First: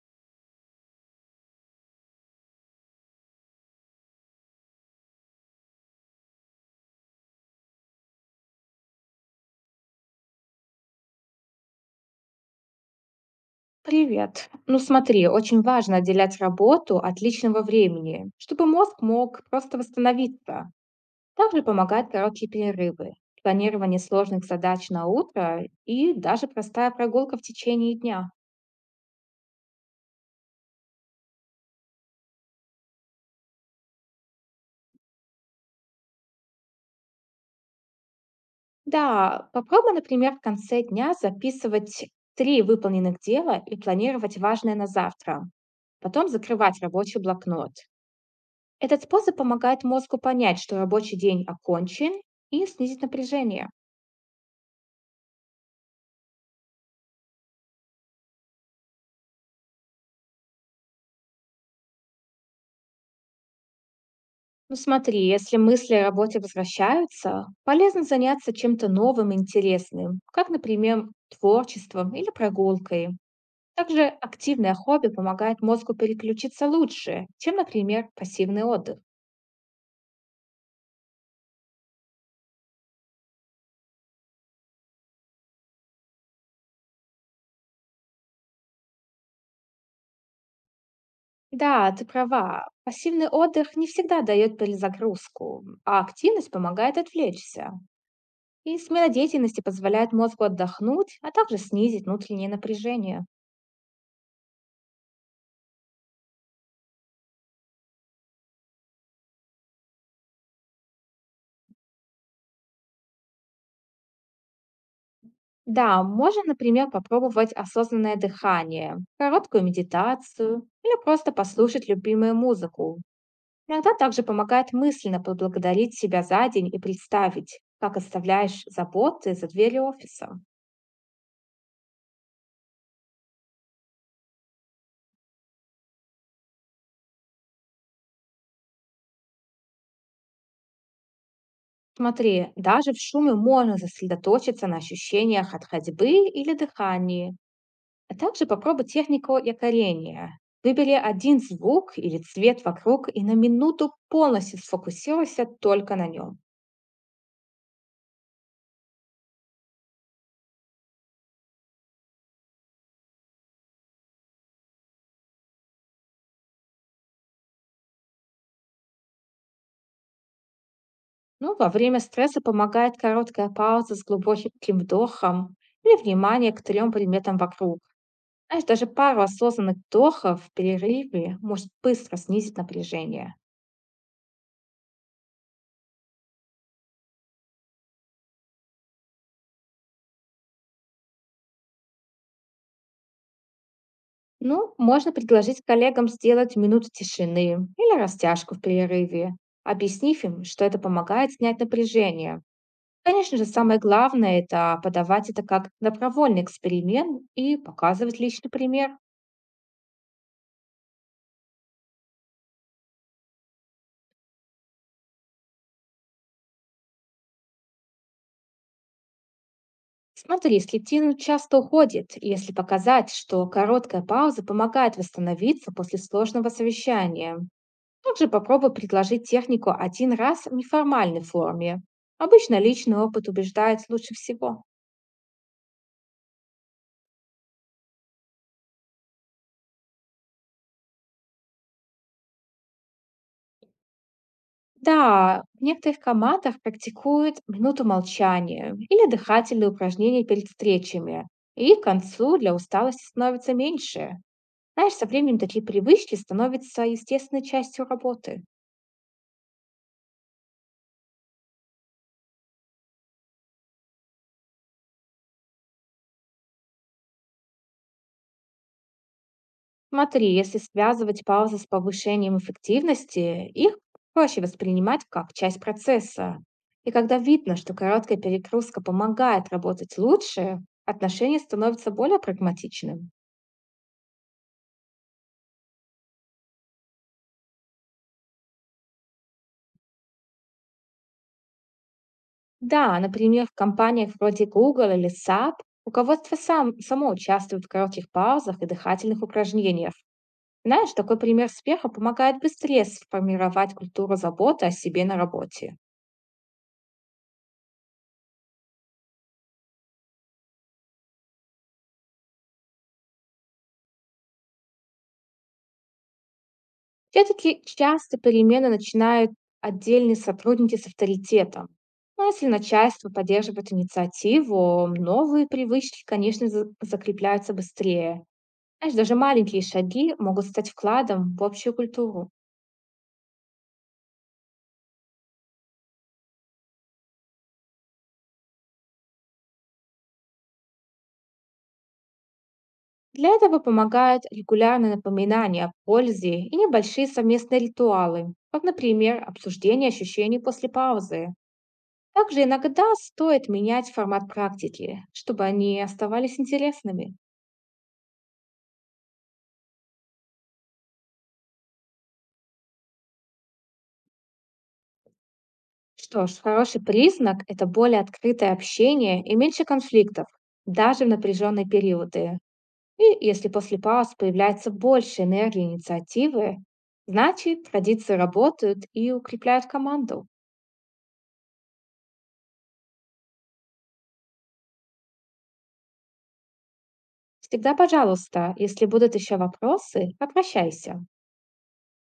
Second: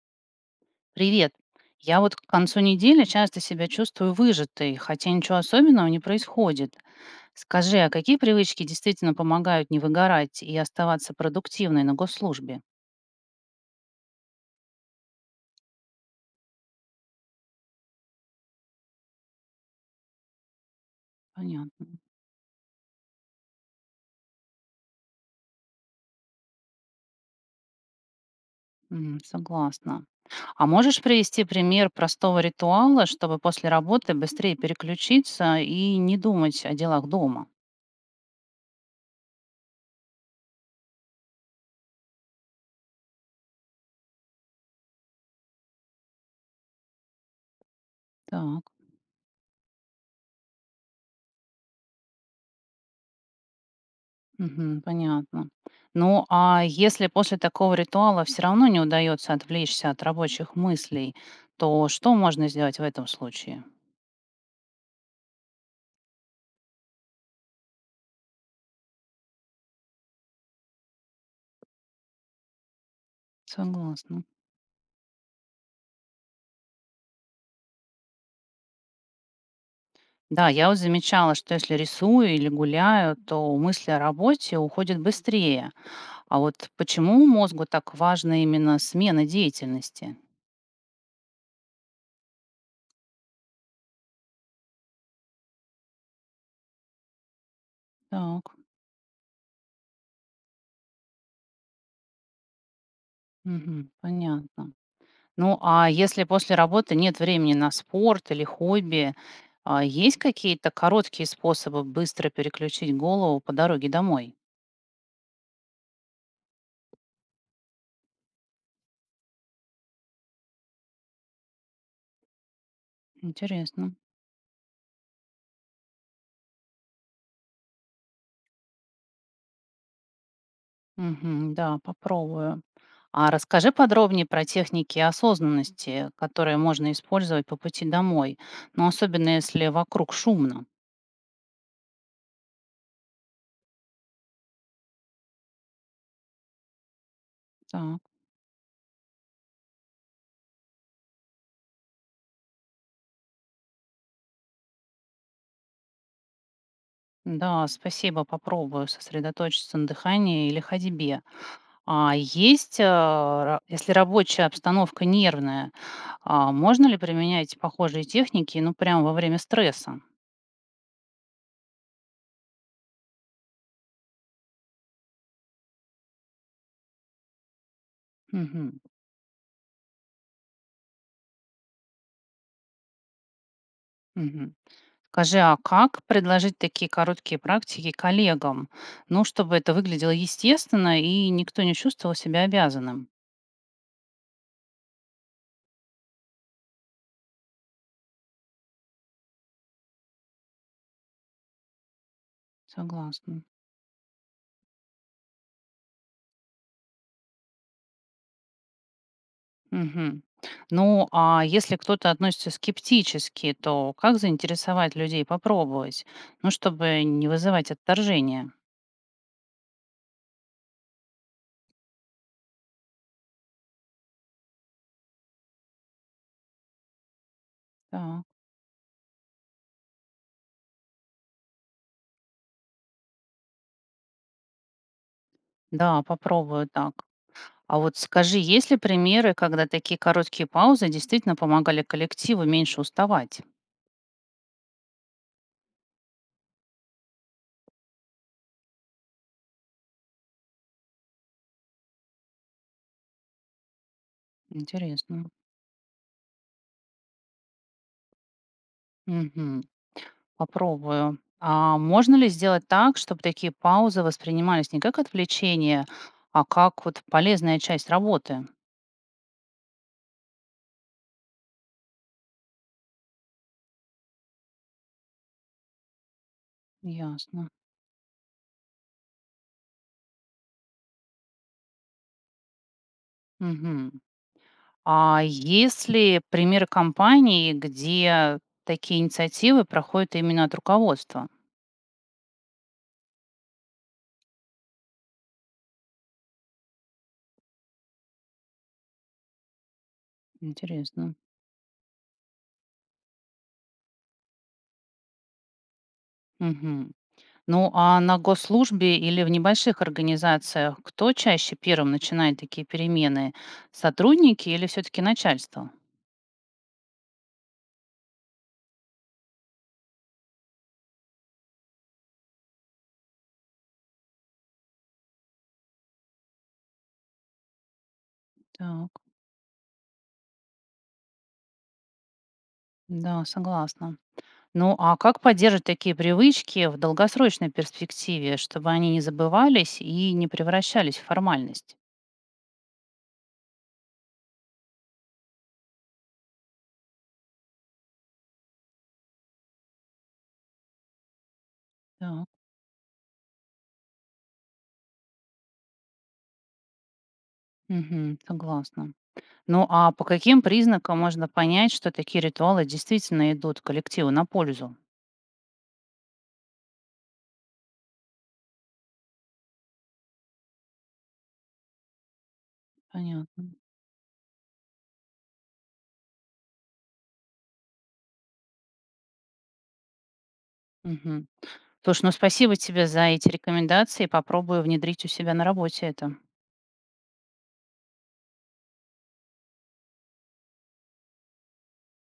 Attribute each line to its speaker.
Speaker 1: Привет. Я вот к концу недели часто себя чувствую выжатой, хотя ничего особенного не происходит. Скажи, а какие привычки действительно помогают не выгорать и оставаться продуктивной на госслужбе?
Speaker 2: Привет. Ну смотри, очень важно отделять работу от личного времени, чтобы мозг мог просто восстановиться. Также
Speaker 1: Понятно.
Speaker 2: помогают короткие перерывы, планирование сложных задач на утро и даже простая прогулка в течение дня.
Speaker 1: М, согласна. А можешь привести пример простого ритуала, чтобы после работы быстрее переключиться и не думать о делах дома?
Speaker 2: Да, попробуй, например, в конце дня записывать три выполненных дела и планировать важное на завтра. Потом закрывать рабочий блокнот.
Speaker 1: Так.
Speaker 2: Этот способ помогает мозгу понять, что рабочий день окончен и снизить напряжение.
Speaker 1: Мгм. Понятно. Ну, а если после такого ритуала все равно не удается отвлечься от рабочих мыслей, то что можно сделать в этом случае?
Speaker 2: Ну смотри, если мысли о работе возвращаются, полезно заняться чем-то новым и интересным, как, например, творчеством или прогулкой. Также
Speaker 1: Согласна.
Speaker 2: активное хобби помогает мозгу переключиться лучше, чем, например, пассивный отдых.
Speaker 1: Да, я вот замечала, что если рисую или гуляю, то мысли о работе уходят быстрее. А вот почему мозгу так важна именно смена деятельности?
Speaker 2: Да, ты права. Пассивный отдых не всегда дает перезагрузку, а активность помогает отвлечься.
Speaker 1: Так,
Speaker 2: И смена деятельности позволяет мозгу отдохнуть, а также снизить внутреннее напряжение.
Speaker 1: мгм, понятно. Ну, а если после работы нет времени на спорт или хобби, есть какие-то короткие способы быстро переключить голову по дороге домой?
Speaker 2: Да, можно, например, попробовать осознанное дыхание, короткую медитацию или просто послушать любимую музыку. Иногда
Speaker 1: Интересно.
Speaker 2: также помогает мысленно поблагодарить себя за день и представить, как оставляешь заботы за дверью офиса.
Speaker 1: Мгм, да, попробую. А расскажи подробнее про техники осознанности, которые можно использовать по пути домой, но особенно если вокруг шумно.
Speaker 2: Смотри, даже в шуме можно сосредоточиться на ощущениях от ходьбы или дыхании.
Speaker 1: Так,
Speaker 2: А также попробуй технику якорения. Выбери один звук или цвет вокруг и на минуту полностью сфокусируйся только на нем.
Speaker 1: да, спасибо, попробую сосредоточиться на дыхании или ходьбе. А есть, э, ра если рабочая обстановка нервная, можно ли применять похожие техники, ну, прямо во время стресса?
Speaker 2: Ну, во время стресса помогает короткая пауза с глубоким вдохом или внимание к трем предметам вокруг. Знаешь,
Speaker 1: Мгм,
Speaker 2: даже пару осознанных вдохов в перерыве может быстро снизить напряжение.
Speaker 1: мгм. Скажи, а как предложить такие короткие практики коллегам? Ну, чтобы это выглядело естественно и никто не чувствовал себя обязанным.
Speaker 2: Ну, можно предложить коллегам сделать минуту тишины или растяжку в перерыве, объяснив им, что это помогает снять напряжение. Конечно
Speaker 1: Согласна.
Speaker 2: же, самое главное– это подавать это как добровольный эксперимент и показывать личный пример.
Speaker 1: Мгм. Ну, а если кто-то относится скептически, то как заинтересовать людей попробовать? Ну, чтобы не вызывать отторжения.
Speaker 2: Смотри, слетину часто уходит, если показать, что короткая пауза помогает восстановиться после сложного совещания. Также попробуй предложить технику один раз в неформальной форме. Обычно личный опыт убеждает лучше всего.
Speaker 1: Да, попробую так. А вот скажи, есть ли примеры, когда такие короткие паузы действительно помогали коллективу меньше уставать?
Speaker 2: Да, в некоторых командах практикуют минуту молчания или дыхательные упражнения перед встречами. И к концу для усталости становится меньше. Знаешь, со
Speaker 1: Интересно.
Speaker 2: временем такие привычки становятся естественной частью работы.
Speaker 1: Мгм. Попробую. А можно ли сделать так, чтобы такие паузы воспринимались не как отвлечение, а как вот полезная часть работы?
Speaker 2: Смотри, если связывать паузы с повышением эффективности, их проще воспринимать как часть процесса. И когда
Speaker 1: Ясно.
Speaker 2: видно, что короткая перегрузка помогает работать лучше, отношение становится более прагматичным.
Speaker 1: Мгм. А есть ли примеры компаний, где такие инициативы проходят именно от руководства?
Speaker 2: Да, например, в компаниях вроде Google или SAP руководство само участвует в коротких паузах и дыхательных упражнениях. Знаешь,
Speaker 1: Интересно.
Speaker 2: такой пример успеха помогает быстрее сформировать культуру заботы о себе на работе.
Speaker 1: Мгм. Ну, а на госслужбе или в небольших организациях кто чаще первым начинает такие перемены? Сотрудники или все-таки начальство?
Speaker 2: Все-таки часто перемены начинают отдельные сотрудники с авторитетом. Но если начальство поддерживает инициативу, новые привычки, конечно, закрепляются быстрее.
Speaker 1: Так,
Speaker 2: Знаешь, даже маленькие шаги могут стать вкладом в общую культуру.
Speaker 1: да, согласна. Ну, а как поддерживать такие привычки в долгосрочной перспективе, чтобы они не забывались и не превращались в формальность?
Speaker 2: Для этого помогают регулярные напоминания о пользе и небольшие совместные ритуалы, как, например, обсуждение ощущений после паузы.
Speaker 1: Так,
Speaker 2: Также иногда стоит менять формат практики, чтобы они оставались интересными.
Speaker 1: мгм, согласна. Ну, а по каким признакам можно понять, что такие ритуалы действительно идут коллективу на пользу?
Speaker 2: Что ж, хороший признак– это более открытое общение и меньше конфликтов, даже в напряженные периоды. И если
Speaker 1: Понятно.
Speaker 2: после пауз появляется больше энергии и инициативы, значит, традиции работают и укрепляют команду.
Speaker 1: Мгм. Слушай, ну спасибо тебе за эти рекомендации. Попробую внедрить у себя на работе это.
Speaker 2: Всегда пожалуйста, если будут еще вопросы, обращайся.